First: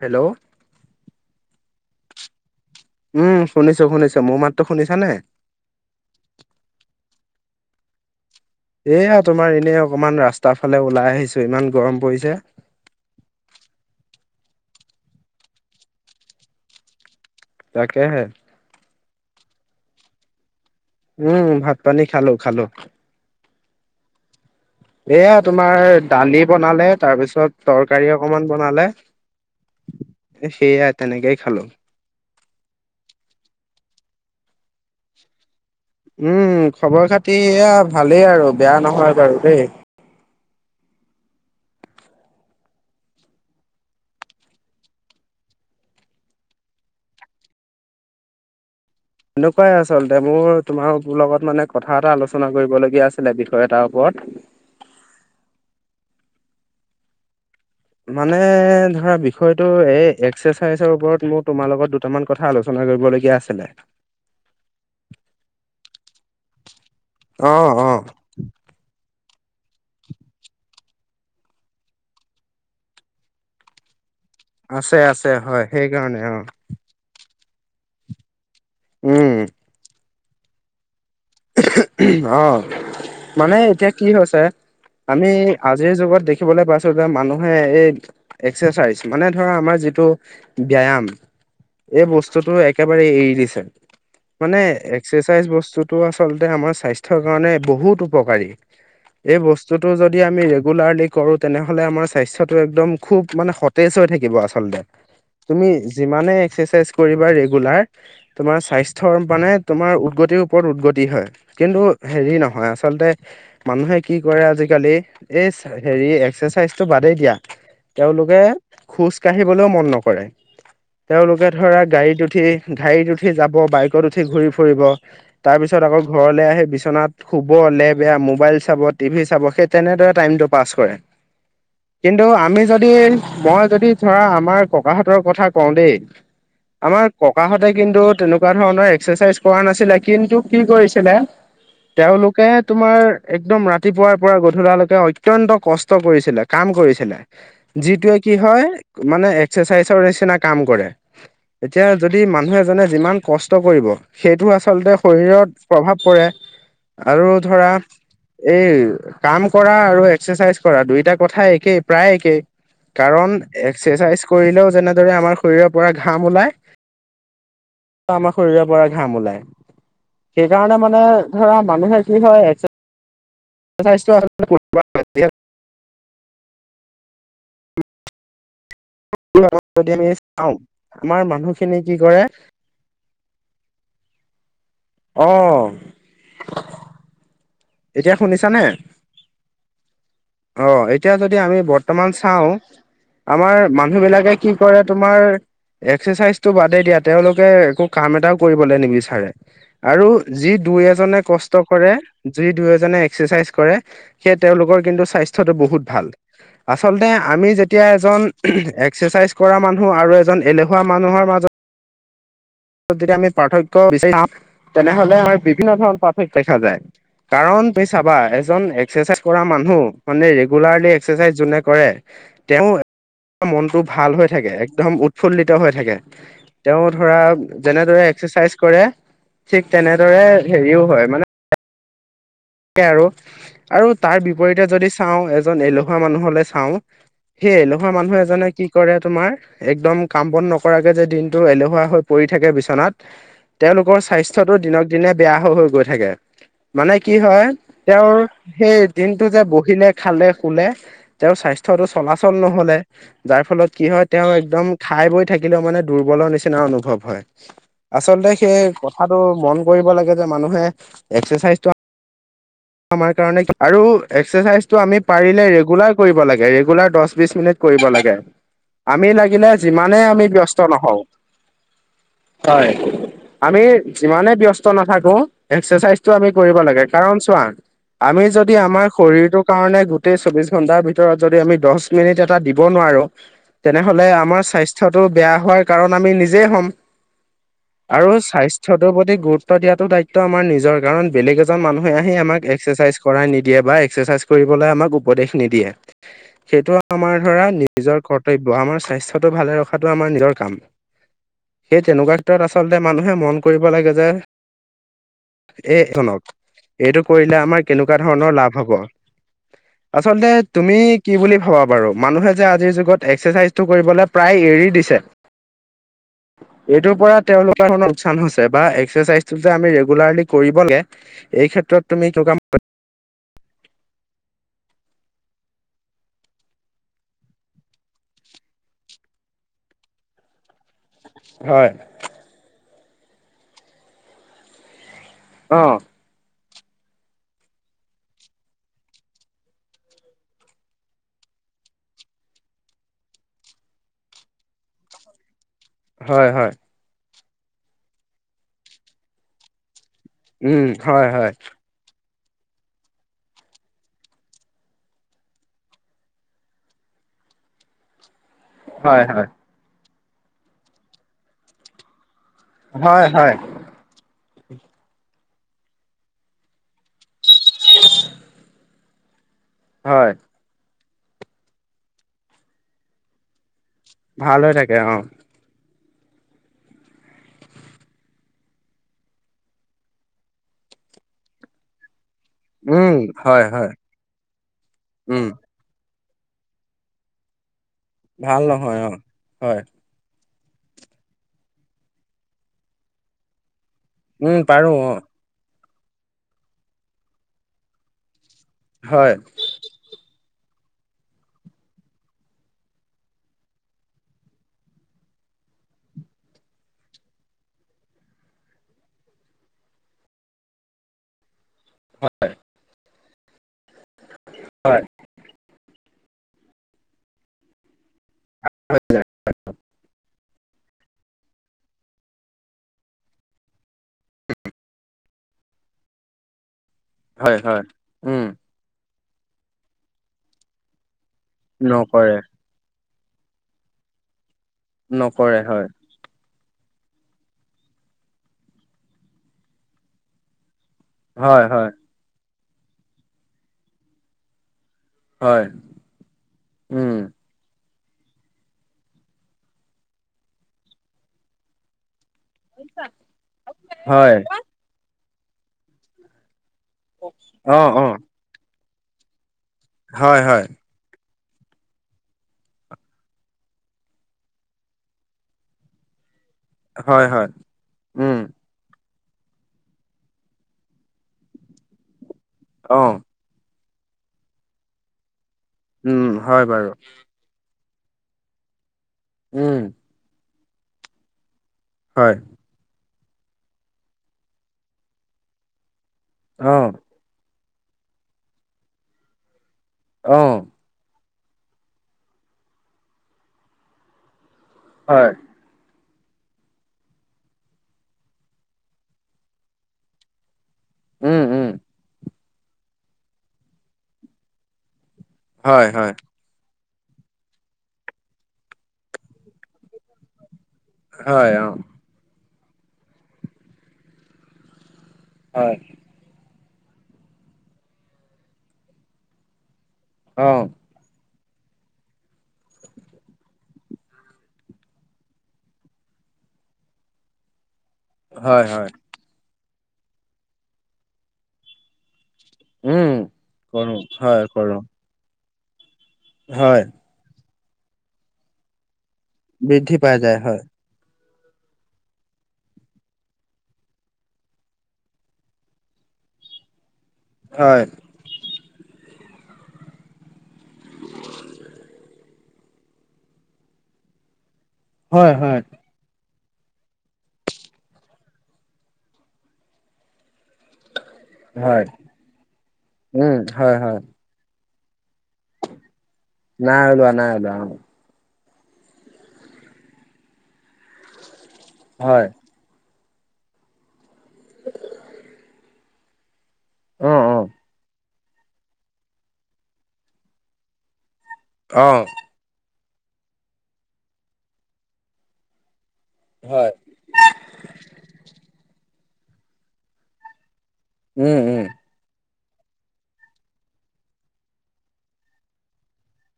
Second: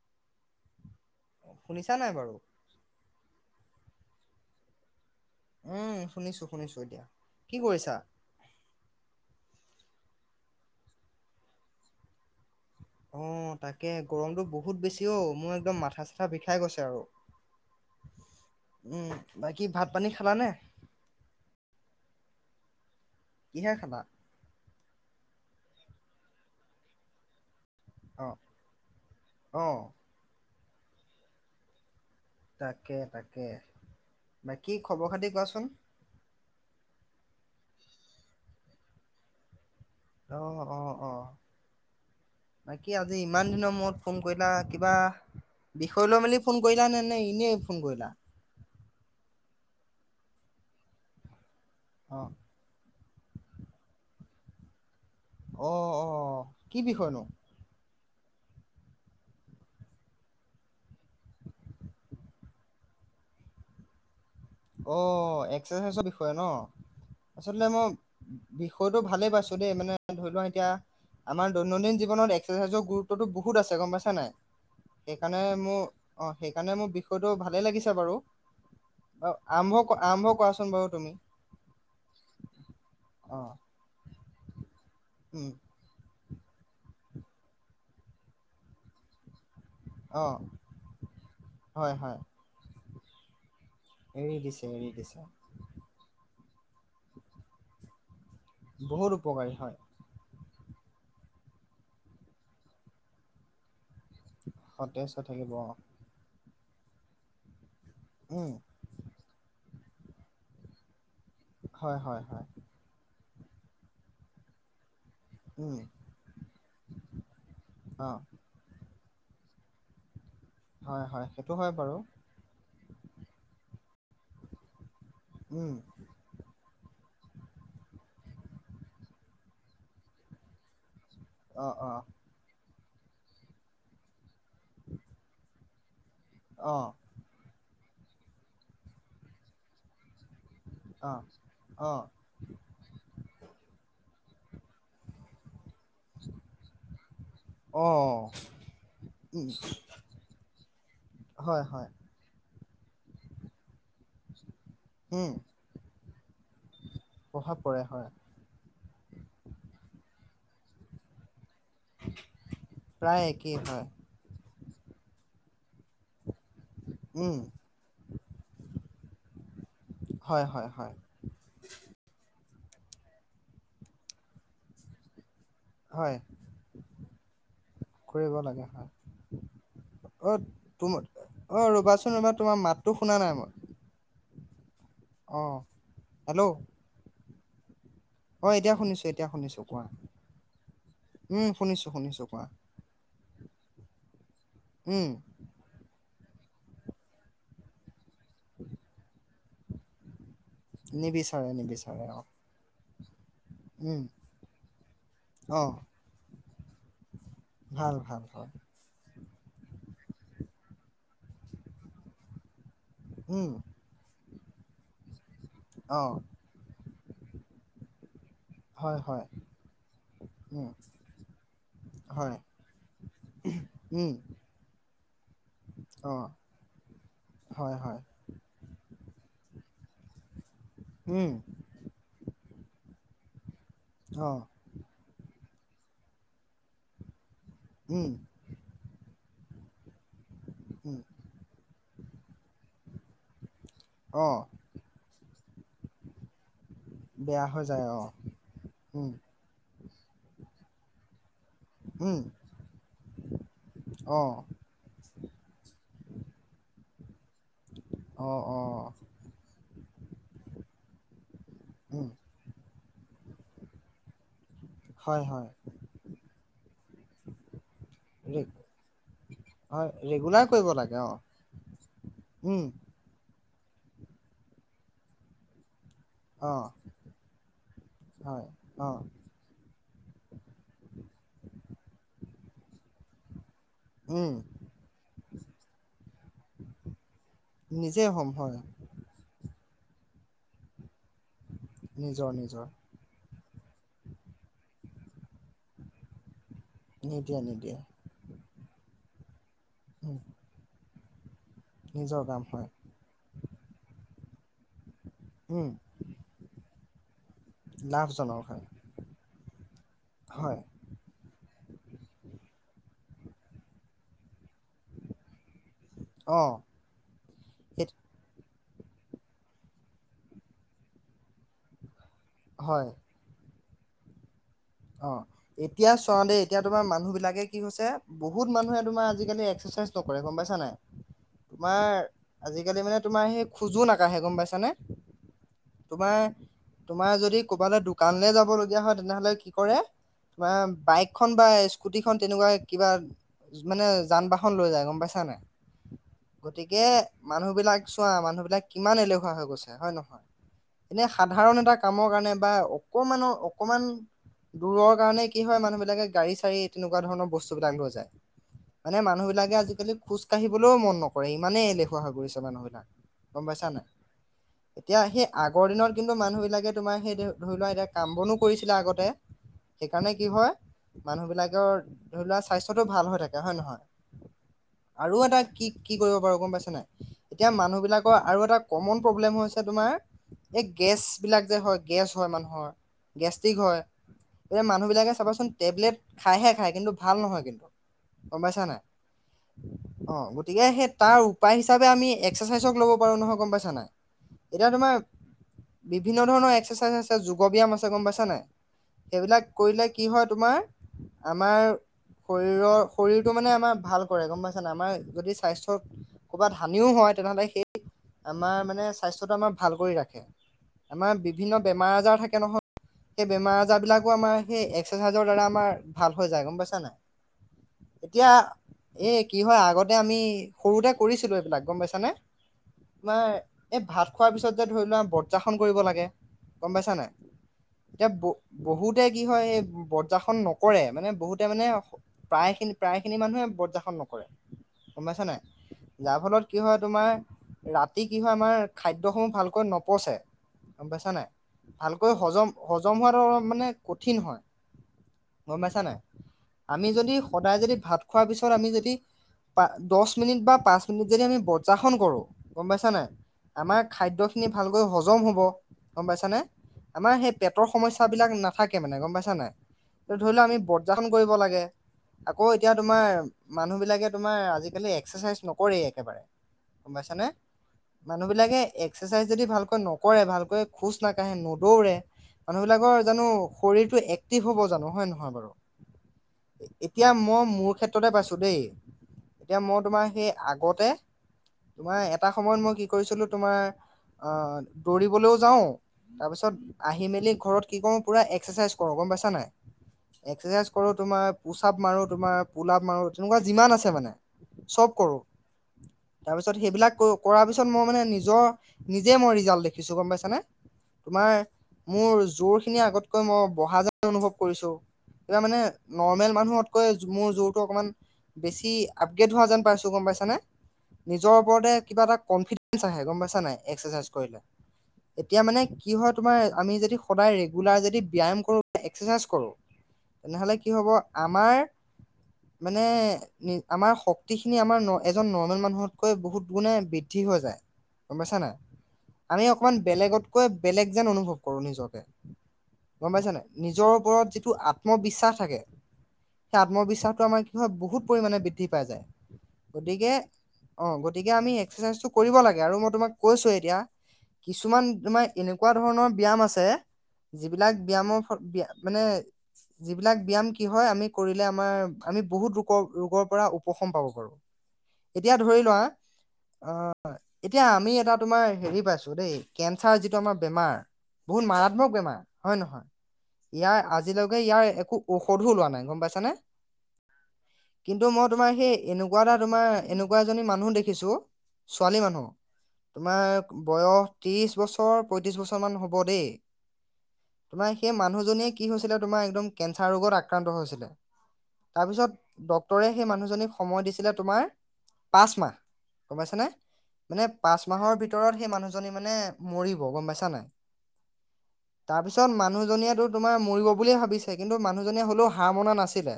Hello শুনিছা নাই, বাৰু উম শুনিছোঁ শুনিছোঁ মোৰ মাতো শুনিছা নে? উম শুনিছোঁ শুনিছোঁ এতিয়া কি কৰিছা? এয়া, তোমাৰ এনেই অকমান ৰাস্তাৰ ফালে ওলাই আহিছোঁ, ইমান গৰম পৰিছে। অ' তাকে গৰমতটো বহুত বেছি অ' মোৰ একদম মাথা- চাথা বিষাই গৈছ আৰু তাকে হে, উম্ বাকী ভাত-পানী খালানে? উম্ ভাত-পানী খালো খালো। কিহে খালা? এয়া, তোমাৰ দালি বনালে তাৰপিছত তৰকাৰী অ', অকমান বনালে, অ'। সেইয়াই তেনেকেই খালো। তাকে তাকে বাকি খবৰ-খাতি কোৱাচোন। উম্ খবৰ খাতি এয়া, ভালেই আৰু বেয়া নহয় বাৰু দেই। অ' অ' অ' বাকী আজি ইমান দিনৰ মূৰত ফোন কৰিলা কিবা বিষয় লৈ মেলি ফোন কৰিলা নে, নে এনেই ফোন কৰিলা? এনেকুৱাই আচলতে, মোৰ তোমাৰ লগত মানে কথা এটা অ', আলোচনা কৰিবলগীয়া আছিল। আছিলে বিষয় এটাৰ ওপৰত। অ' অ' কি বিষয়নো? মানে ধৰা, বিষয়টো এই এক্সাৰচাইজৰ ওপৰত মোৰ তোমাৰ লগত দুটামান কথা আলোচনা কৰিবলগীয়া আছিলে। [unintelligible] অ' এক্সাৰচাইজৰ বিষয়ে ন, আচলতে অ', মই অ', বিষয়টো ভালেই পাই ছোঁ। দেই মানে ধৰি লোৱা এতিয়া, আমাৰ দৈনন্দিন জীৱনত এক্সাৰচাইজৰ গুৰুত্বতো বহুত আছে গম পাইছা নাই। আছে আছে সেইকাৰণে হয়। মোৰ সেইকাৰণে অ' সেইকাৰণে মোৰ বিষয়টো ভালে লাগিছে বাৰু, উম, অ' আৰম্ভ আৰম্ভ কৰাচোন বাৰু তুমি, আহ অ মানে এতিয়া কি হৈছে, আমি উম আজিৰ যুগত দেখি দেখিবলৈ পাইছোঁ ধৰা, মানুহে এই এক্সাৰচাইজ মানে ধৰা আমাৰ যিটো অ ব্যায়াম। হয় এই হয় বস্তুটো একেবাৰে এৰি দিছে। এৰি মানে দিছে এৰি দিছে এক্সাৰচাইজ বস্তুটো আচলতে, আমাৰ স্বাস্থ্যৰ কাৰণে বহুত উপকাৰী বহুত এই উপকাৰী হয় বস্তুটো যদি আমি ৰেগুলাৰলি কৰোঁ তেনেহ'লে আমাৰ স্বাস্থ্যটো একদম খুব মানে স [unintelligible] হৈ থাকিব আচলতে সতেজ হৈ থাকিব অ তুমি যিমানে এক্সাৰচাইজ কৰিবা ৰেগুলাৰ উম তোমাৰ স্বাস্থ্যৰ মানে, তোমাৰ উদগতিৰ ওপৰত উদগতি হয়। কিন্তু হয় হয় হেৰি হয় নহয়, আচলতে মানুহে কি কৰে আজিকালি এই উম হেৰি এক্সাৰচাইজ টো বাদেই দিয়া। অ তেওঁলোকে খোজ কাঢ়িবলৈও মন নকৰে। হয় হয় তেওঁলোকে সেইটো হয় ধৰা বাৰু গাড়ীত উঠি গাড়ীত উঠি যাব বাই ত উঠি ঘূৰি ফুৰিব। তাৰ উম পিছত আকৌ ঘৰলৈ আহি বিচনাত। শুব লে বেয়া মোবাইল চাব টিভি চাব সেই তেনেদৰে টাইমটো পাছ কৰে। আহ অ' কিন্তু আমি যদি মই যদি ধৰা, আমাৰ ককাহঁতৰ কথা কওঁ দেই। অ আমাৰ ককাহঁতে কিন্তু তেনেকুৱা ধৰণৰ এক্সাৰচাইজ কৰা নাছিলে। কিন্তু কি অ কৰিছিলে। অ তেওঁলোকে তোমাৰ একদম ৰাতিপুৱাৰ পৰা গধূলালৈকে অত্যন্ত কষ্ট কৰিছিলে, কাম কৰিছিলে, অ যিটোৱে কি হয় মানে এক্সাৰচাইজৰ নিচিনা কাম কৰে। অ'। এতিয়া যদি মানুহ এজনে যিমান কষ্ট কৰিব সেইটো আচলতে উম শৰীৰত প্ৰভাৱ পৰে। আৰু প্ৰভাৱ ধৰা পৰে হয় এই কাম কৰা আৰু এক্সাৰচাইজ কৰা দুইটা কথা একেই প্ৰায় একেই প্ৰায় কাৰণ একেই হয় এক্সাৰচাইজ কৰিলেও যেনেদৰে আমাৰ শৰীৰৰ পৰা ঘাম ওলাই উম আমাৰ শৰীৰৰ পৰা ঘাম ওলাই। হয় হয় সেইকাৰণে হয় মানে ধৰা মানুহে কি হয়? [inaudible] হয় কৰিব লাগে হয়। য, আমি অ চাওঁ তুম আমাৰ অ মানুহখিনি কি ৰ'বাচোন কৰে? ৰ'বা তোমাৰ মাতটো শুনা নাই মই অ, হেল্ল'? হয় এতিয়া শুনিছো, এতিয়া শুনিছো। কোৱা আহ, এতিয়া যদি উম আমি শুনিছো বৰ্তমান শুনিছো কোৱা চাওঁ আমাৰ মানুহ বিলাকে কি কৰে উম তোমাৰ এক্সাৰচাইজ টো বাদেই দিয়া তেওঁলোকে একো কাম এটাও কৰিবলৈ নিবিচাৰে আৰু যি দুই, এজনে নিবিচাৰে কষ্ট কৰে। নিবিচাৰে অ দুইহজনে এক এক্সাচাইজ কৰে উম সে তেওঁলোকৰ স্বাস্থ তো অ বহুত ভাল, আচলতে আমি যেতিয়া ভাল এজন ভাল এজন হয় এক্সাৰচাইজ কৰা মানুহ আৰু এজন এলেহুৱা মানুহৰ মাজত যদি আমি উম পাৰ্থক্য বিচাৰিম তেনেহলে আমাৰ বিভিন্ন ধৰণৰ অ পাৰ্থক্য দেখা যায়। কাৰণ তুই চাবা হয় এক্সেৰচাইজ হয় কৰা মানুহ মানে উম ৰেগুলাৰলি এক্সেৰচাইজ যোনে কৰে হয় তেওঁ মনটো উম ভাল হৈ থাকে একদম উৎফুল্লিত হৈ থাকে অ তেওঁ ধৰা হয় হয় যেনেদৰে এক্সাৰচাইজ কৰে ঠিক তেনেদৰে হেৰিও হয় উম মানে তাকে আৰু, আৰু তাৰ অ বিপৰীতে যদি চাওঁ এজন এলেহুৱা মানুহলে চাওঁ সেই এলেহুৱা উম মানুহ এজনে কি কৰে তোমাৰ একদম কাম বন নকৰাকে উম যে দিনটো এলেহুৱা হৈ পৰি থাকে বিচনাত তেওঁলোকৰ অ স্বাস্থ্যটো দিনক দিনে বেয়া হৈ গৈ থাকে মানে। কি বেয়া হয় হৈ যায় অ তেওঁৰ সেই উম দিনটো যে বহিলে খালে, খুলে তেওঁৰ স্বাস্থ্যটো উম চলাচল নহলে যাৰ ফলত কি হয় অ তেওঁ একদম খাই বৈ থাকিলেও মানে দুৰ্বল নিচিনা অনুভৱ। অ আচলতে সেই অ কথাটো মন কৰিব লাগে যে মানুহে একাৰচাইজ উম। আমাৰ কাৰণে কি আৰু এক্সাৰচাইজটো আমি হয়, পাৰিলে হয়, ৰেগুলাৰ কৰিব লাগে। ৰেগুলাৰ দহ, বিশ মিনিট কৰিব লাগে ৰে আমি লাগিলে হয়, যিমানে আমি ৰেগুলাৰ ব্যস্ত কৰিব লাগে নহওঁ। অ', উম, হয়। আমি যিমানে ব্যস্ত নাথাকো এক্সাৰচাইজ টো আমি কৰিব অ', লাগে কাৰণ চোৱা আমি হয়, যদি আমাৰ অ', শৰীৰটো কাৰণে গোতেই চৌবিশ ঘন্টাৰ ভিতৰত যদি আমি দহ মিনিট এটা দিব নোৱাৰো। তেনেহলে উম, আমাৰ স্বাস্থ্যটো বেয়া হোৱাৰ কাৰণ আমি নিজেই হ'ম। নিজে আৰু হ'ম হয়, স্বাস্থ্যটোৰ প্ৰতি গুৰুত্ব দিয়াত দায়িত্ব আমাৰ নিজৰ কাৰণ বেলেগ এজন মানুহে আহি নিজৰ আমাক নিজৰ এক্সাৰচাইজ কৰা নিদিয়ে বা এক্সাৰচাইজ কৰিবলৈ আমাক উপদেশ নিদিয়ে সেইটো আমাৰ নিদিয়ে ধৰা নিদিয়ে নিজৰ কৰ্তব্য আমাৰ স্বাস্থ্টো ভালে ৰখাটো আমাৰ উম, নিজৰ কাম। সেই তেনেকুৱা নিজৰ কাম ক্ষেত্ৰত হয়, আচলতে মানুহে মন কৰিব লাগে যে উম, এই শুনক এইটো কৰিলে আমাৰ কেনেকুৱা ধৰণৰ লাভজনক লাভ হয়, হ'ব। আচলতে হয়, তুমি কি বুলি ভাবা বাৰু মানুহে যে আজিৰ যুগ [unintelligible] এক্সাৰচাইজটো কৰিবলে প্ৰায় এৰি দিছে। অ', এইটোৰ পৰা তেওঁলোকৰ সেই [unintelligible] লোকচান হৈছে। বা এক্সাৰচাইজটো যে আমি ৰেগুলাৰলি কৰিব লাগে, এই ক্ষেত্ৰত তুমি [unintelligible] হয়, অ' এতিয়া চোৱা দেই এতিয়া তোমাৰ মানুহবিলাকে কি হৈছে, বহুত মানুহে তোমাৰ আজিকালি এক্সেছ ছেজ নকৰে গ'ম পাইছা নাই। হয় তোমাৰ আজিকালি মানে তোমাৰ সেই খোজো নাকাঢ়ে গ'ম পাইছানে। অ' তোমাৰ তোমাৰ যদি ক'বালে দোকানলে যাব লগীয়া হয় তেনেহ'লে কি কৰে তোমাৰ বাইকখন বা স্কুটিখন তেনেকুৱা কিবা মানে যান বাহন লৈ যায় গ'ম পাইছা নাই। হয় হয় গতিকে মানুহবিলাক চোৱা মানুহ বিলাক কিমান এলেহুৱা হৈ গৈছে হয় নহয়। উম এনে হয় হয়। সাধাৰণ এটা কামৰ কাৰণে বা অকমানৰ অকমান দূৰৰ কাৰণে কি হয় মানুহবিলাকে গাড়ী-চাড়ী তেনেকুৱা ধৰণৰ বস্তুবিলাক লৈ যায়। হয় মানে হয় মানুহবলাকে আজিকালি খোজ কাঢ়িবলৈও মন নকৰে ইমানেই এলেহুৱা গৈছ মানুহবিলাক, হয় হয় গ'ম পাইছা নাই। [unintelligible] এতিয়া সেই আগৰ দিনত কিন্তু মানুহবিলাকে তোমাৰ সেই ধ-ধৰি লোৱা এতিয়া কাম বনো কৰিছিলে আগতে। সেইকাৰণে কি হয় মানুহবিলাকৰ ধৰি লোৱা স্বাস্থ্যটো ভাল হৈ থাকে হয় নহয়। ভাল হৈ থাকে অ'। আৰু এটা কি কৰিব পাৰোঁ গ'ম পাইছা নাই, এতিয়া মানুহ বিলাকৰ আৰু এটা কমন প্ৰব্লেম হৈছে তোমাৰ এই গেছ বিলাক যে হয় গেছ হয় মানুহৰ, গেষ্টিক হয়। এই মানুহবিলাকে উম চাবা চোন টেব [unintelligible] খাইহে খাই কিন্তু ভাল নহয় কিন্তু। গম ভাল পাইছা নহয় নাই অ' হয়। অ গতিকে সেই তাৰ উপায় হিচাপে আমি এক্সাৰচাইজক ল'ব পাৰোঁ নহয় গ'ম পাইছা নাই। উম, এতিয়া পাৰোঁ তোমাৰ অ'। বিভিন্ন ধৰণৰ এক্সাৰচাইজ আছে যোগ ব্যায়াম আছে গ'ম পাইছা নাই, হয় সেইবিলাক কৰিলে কি হয় তোমাৰ, আমাৰ শৰীৰৰ শৰীৰটো মানে আমাৰ ভাল কৰে গ'ম পাইছা নাই, আমাৰ যদি স্বাস্থ্যত ক'ৰবাত হানিও হয় তেনেহ'লে সেই আমাৰ মানে স্বাস্থ্যতো আমাৰ ভাল কৰি ৰাখে। আমাৰ বিভ বিভিন্ন বেমাৰ আজাৰ হয় থাকে নহয়। সেই বেমাৰ আজাৰবিলাকো আমাৰ সেই এক্সাৰচাইজৰ দ্বাৰা আমাৰ ভাল হৈ যায় গ'ম পাইছা নাই। এতিয়া, হয় এই কি হয় আগতে আমি সৰুতে কৰিছিলোঁ এইবিলাক গ'ম পাইছানে। তোমাৰ এই ভাত খোৱাৰ পিছত যে ধৰি লোৱা বত যাসন কৰিব লাগে। গম পাইছা নাই হয় হয়। এতিয়া উম ব-বহুতে কি হয় এই বজ্ৰাসন নকৰে মানে বহুতে মানে নকৰে প্ৰায় খিনি প্ৰায়খিনি মানুহে বজ্ৰাসন নকৰে, গ'ম পাইছা নাই। নকৰে হয় যাৰ ফলত কি হয় তোমাৰ, ৰাতি কি হয় আমাৰ খাদ্যসমূহ ভালকৈ নপচে। গ'ম পাইছা নাই, হয় হয় ভালকৈ হজম-হজম হোৱাধৰন মানে কঠিন হয়। হয় গ'ম পাইছা নাই। আমি উম যদি সদায় যদি ভাত খোৱাৰ পিছত আমি যদি পা-দশ মিনিট বা পাঁচ মিনিট যদি আমি বজ্ৰাসন কৰোঁ। গ'ম পাইছা নাই, আমাৰ হয় খাদ্যখিনি ভালকৈ হজম হ'ব, গ'ম পাইছানে। আমাৰ সেই অ পেটৰ অ সমস্যা বিলাক নাথাকে মানে গ'ম পাইছা নাই, হয় ধৰি লোৱা হয় আমি বজ্ৰাস [unintelligible] কৰিব লাগে। আকৌ এতিয়া তোমাৰ মানুহবিলাকে তোমাৰ আজিকালি এক্সাৰচাইজ নকৰেই একেবাৰে। গ'ম হয় পাইছানে, হয় উম মানুহবিলাকে এক এক্সাৰচাইজ যদি ভালকৈ নকৰে, ভালকৈ খোজ নাকাঢ়ে, নদৌৰে অ মানুহবিলাকৰ জানো শৰীৰটো এক্টিভ হ'ব জানো হয় নহয় বাৰু। উম, হয় বাৰু। এতিয়া মই মোৰ ক্ষেত্ৰতে পাইছো দেই, এতিয়া উম মই তোমাৰ সেই আগতে তোমাৰ হয় এটা সময়ত মই কি কৰিছিলো তোমাৰ, আ, দৌৰিবলৈও যাও তাৰ পিছত অ আহি মেলি ঘৰত কি কৰো পুৰা এক্সাৰচাইজ কৰো গম পাইছা নাই। অ এক্সাৰচাইজ কৰো তোমাৰ পোচাপ মাৰো তোমাৰ পোলাপ মাৰো তেনেকুৱা যিমান আছে মানে চব হয় কৰোঁ। তাৰ পিছত সেইবিলাক কৰাৰ পিছত মই মানে নিজৰ নিজে মই ৰিজাল্ট দেখিছো গম পাইছ নে। উম তোমাৰ উম মোৰ জোৰ খিনি আগতকৈ মই বহা যেন অনুভৱ কৰিছো। এয়া মানে হয় হয় নৰ্মেল মানুহত মোৰ জোৰ টো অকনমান বেছি আপগ্ৰেড হোৱা যেন পাইছো গম পাইছানে। হয় নিজৰ অ ওপৰতে কিবা এটা কনফিডেে গম পাইছানে এক্সাৰচাইজ কৰিলে। এতিয়া হয় মানে কি হয় তোমাৰ আমি যদি সদায় ৰেগুলাৰ যদি ব্যায়াম কৰো এক কৰো। অ তেনেহলে কি হ'ব আমাৰ। মানে আমাৰ শক্তি খিনি আমাৰ এজন নৰ্মেল মানুহতকৈ বহুত গুণে বৃদ্ধি হৈ যায় গম পাইছা হয় নাই হয় আমি অকমান বেলেগতকৈ, বেলেগ যেন অনুভৱ কৰো নিজকে। উম গম পাইছ ন, কৰো নিজৰ হয় ওপৰত যিটো কৰো আত্মবিশ্বাস থাকে, সেই হয় আত্মবিশ্বাসটো আমাৰ কি হয় বহুত পৰিমণে বৃদ্ধি পাই যায়। বৃদ্ধি পাই গতিকে যায় হয়। অ' গতিকে আমি এক্সাৰচাইজটো কৰিব লাগে আৰু মই তোমাক কৈছোৱে এতিয়া। কিছুমান আমাৰ এনেকুৱা ধৰণৰ ব্যয়ায়াম আছে হয় যিবিলাক ব্যয়ামৰ মানে যিবিলাক ব্যয়াম কি হয় আমি কৰিলে আমাৰ আমি বহুত ৰোগৰ ৰোগৰ পৰা উপশম পাব পাৰো। হয় এতিয়া হয় ধৰি লোৱা অ, এতিয়া আমি এটা তোমাৰ হেৰি পাইছো দেই কেঞ্চাৰ যিটো আমাৰ বেমাৰ বহুত হয় মাৰাত্মক বেমাৰ হয় নহয়। উম হয় হয় ইয়াৰ আজিলৈকে ইয়াৰ একো ঔষধো লোৱা নাই গম পাইছানে নাই ওলোৱা নাই ওলোৱা অ কিন্তু কিন্তু মই তোমাৰ সেই এনেকুৱা এটা তোমাৰ এনেকুৱা এজনী মানুহ দেখিছো ছোৱালী হয় মানুহ তোমাৰ বয়স ত্ৰিশ বছৰ, পয়ত্ৰিশ বছৰ মান হ'ব দেই অ অ তোমাৰ। সেই মানুহ কি হৈছিল তমাৰ কোৰ ৰোগত আক্ৰান্ত হৈ উৰে, অ সেই মানুহজনীক সময় দিছিলে তোমাৰ পাঁচ মাহ গম পাইছা নে হয় মানে পাঁচ মাহৰ ভিতৰত সেই মানুহজনী মানে মৰিব গম পাইছা নাই। উম, উম। তাৰপিছত মানুহজনীয়েো তোমাৰ মৰিব বুলিয়ে ভাবিছে কিন্তু মানুহজনীয়ে হ'লেও হাৰ মনা নাছিলে।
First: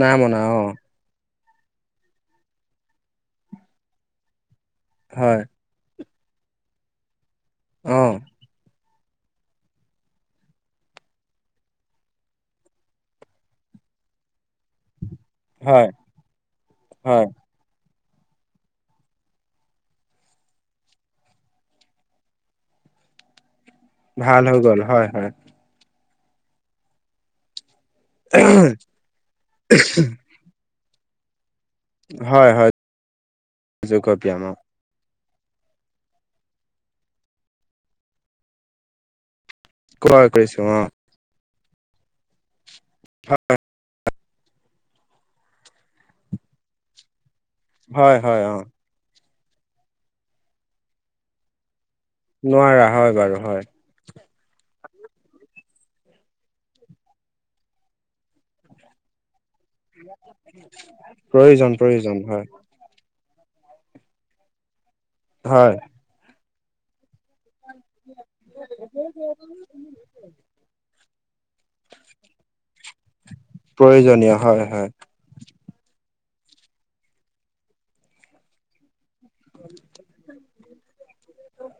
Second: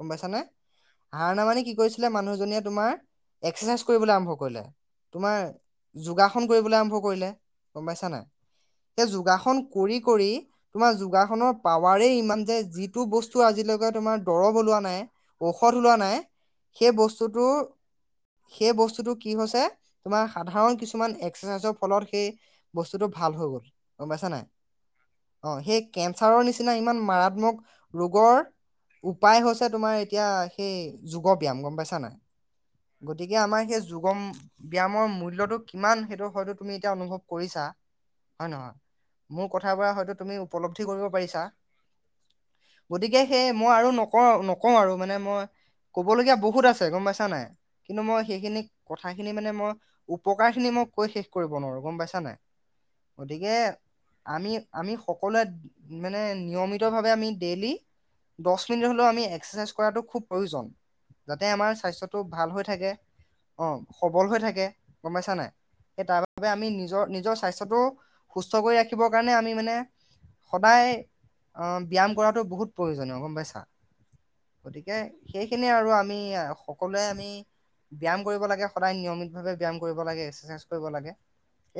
গম নাই পাইছ নে মনা অ আহাৰ ন মানে কি কৰিছিলে মানুহজনীয়ে তোমাৰ এক্সাৰচাইজ কৰিবলৈ আৰম্ভ কৰিলে তোমাৰ হয় যোগাসন কৰিবলৈ আৰম্ভ কৰিলে গম অ পাইছা নাই। স, যোগাসন কৰি কৰি তোমাৰ যোগাসনৰ পাৱাৰে ইমান যোয় যিটো বস্তু আজিলৈকে তোমাৰ দৰব ওলোৱা নাই, ঔষধ, হয় ওলোৱা নাই সেই হয় বস্তুটো সেই বস্তুটো কি হৈছে তোমাৰ সাধাৰণ কিছুমান এক্সাৰচাইজৰ ফলত সেই বস্তুতটো ভাল হৈ গ'ল। গম পাইছা ভাল নাই হৈ গ'ল হয়, হয়। অ সেই কেঞ্চাৰৰ নিচিনা ইমান মাৰাত্মক ৰোগৰ উপায় হৈছে তোমাৰ এতিয়া। সেই যোগ ব্যয়াম গম পাইছা নাই হয় হয় গতিকে আমাৰ সেই যোগ ব্যায়াম অ ব্যয়ামৰ মূল টো কিমান সেইটো হয়তো তুমি এতিয়া অনুভৱ কৰিছা হয়ে, নহয়। মোৰ কথ বুৰা হয়তো কয় তুমি কৰিছো অ উপলব্ধি কৰিব পাৰিছা। গতিকে সেই, মই আৰু নকওঁ, নকওঁ, আৰু মানে মই ক'বলগীয়া বহুত আছে গম পাইছা নাই। কিন্তু হয় মই হয় অ সেইখিনি কথাখিনি মানে মই উপকাৰ খিনি মই কৈ শেষ কৰিব নোৱাৰো গম পাইছো। নোৱাৰা হয় বাৰু হয়। আমি, আমি সকলোৱে মানে নিয়মিতভাৱে আমি ডেইলি দহ মিনিট হলেও আমি এক্সাৰচাইজ কৰাটো খুব প্ৰয়োজন যাতে আমাৰ প্ৰয়োজন প্ৰয়োজন স্বাস্থ্যটো হয় ভাল হৈ থাকে। অ, সবল হৈ থাকে গমাইছা নাই হয় সেই তাৰ বাবোবে আমি নিজৰ নিজৰ স্বাস্থ্য টো সুস্থ কৰি ৰাখিবৰ কাৰণে আমি মানে সদায় অ', ব্যায়াম কৰাতটো বহুত প্ৰয়োজনীয় গম পাইছা। হয়, প্ৰয়োজনীয় হয়। গতিকে সেইখিনিয়ে আৰু আমি সকলোৱে আমি ব্যায়াম কৰিব লাগে সদায় নিয়মিতভাৱে ব্যায়াম কৰিব লাগে, এক্সাৰচাইজ কৰিব লাগে।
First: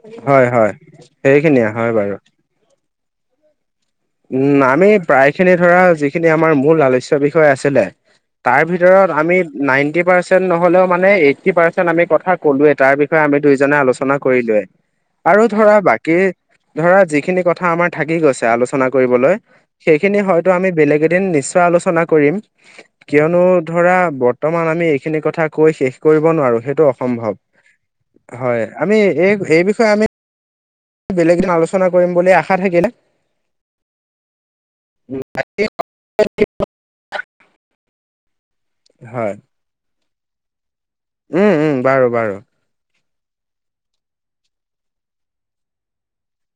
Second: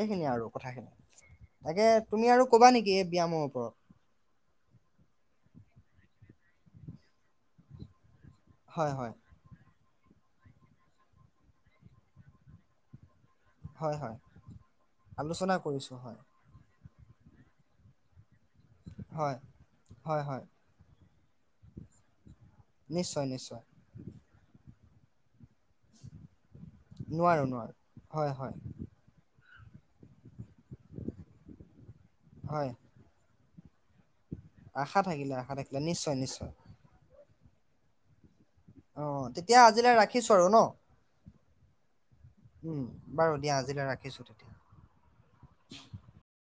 এইখিনিয়ে আৰু হয়, হয়। কথাখিনি সেইখিনিয়ে। তাকে, হয় বাৰু তুমি আৰু ক'বা নেকি এই ব্যায়ামৰ ওপৰত? উম, আমি প্ৰায়খিনি ধৰা যিখিনি আমাৰ মূল আলোচ্য বিষয়ে আছিলে হয় তাৰভিতৰত হয় আমি নাইণ্টি পাৰ্চেন্ট নহ'লেও মানে এইটি পাৰ্চেণ্ট আমি কথা ক'লোৱেই। তাৰবি ষয়ে আমি দুইজনে হয় আলোচনা হয় কৰিলোৱে, আৰু আলোচনা ধৰা কৰিছোঁ বাকী হয় ধৰা যিখিনি কথা আমাৰ থাকি গৈছে আ লোচনা কৰিবলৈ, হয় সেইখিনি হয় হয় হয়তো আমি বেলেগ এদিন নিশ্চয় আলোচনা কৰিম। নিশ্চয় কিয়নো নিশ্চয় ধৰা, বৰ্তমান আমি এই খিনি কথা কৈ শেষ কৰিব নোৱাৰোঁ সেইটো অসম্ভৱ হয়, আমি এই, এই বিষ আমি, [unintelligible] বেলেগ দিনা আলোচনা কৰিম বুলি আশা হয় থাকিলে। আশা থাকিলে, আশা থাকিলে, নিশ্চয়, নিশ্চয়। অ', হয় তেতিয়া আজিলৈ ৰাখিছোঁ আৰু ন! উম, উম, বাৰু, বাৰু। উম, বাৰু দিয়া আজিলৈ ৰাখিছোঁ তেতিয়া।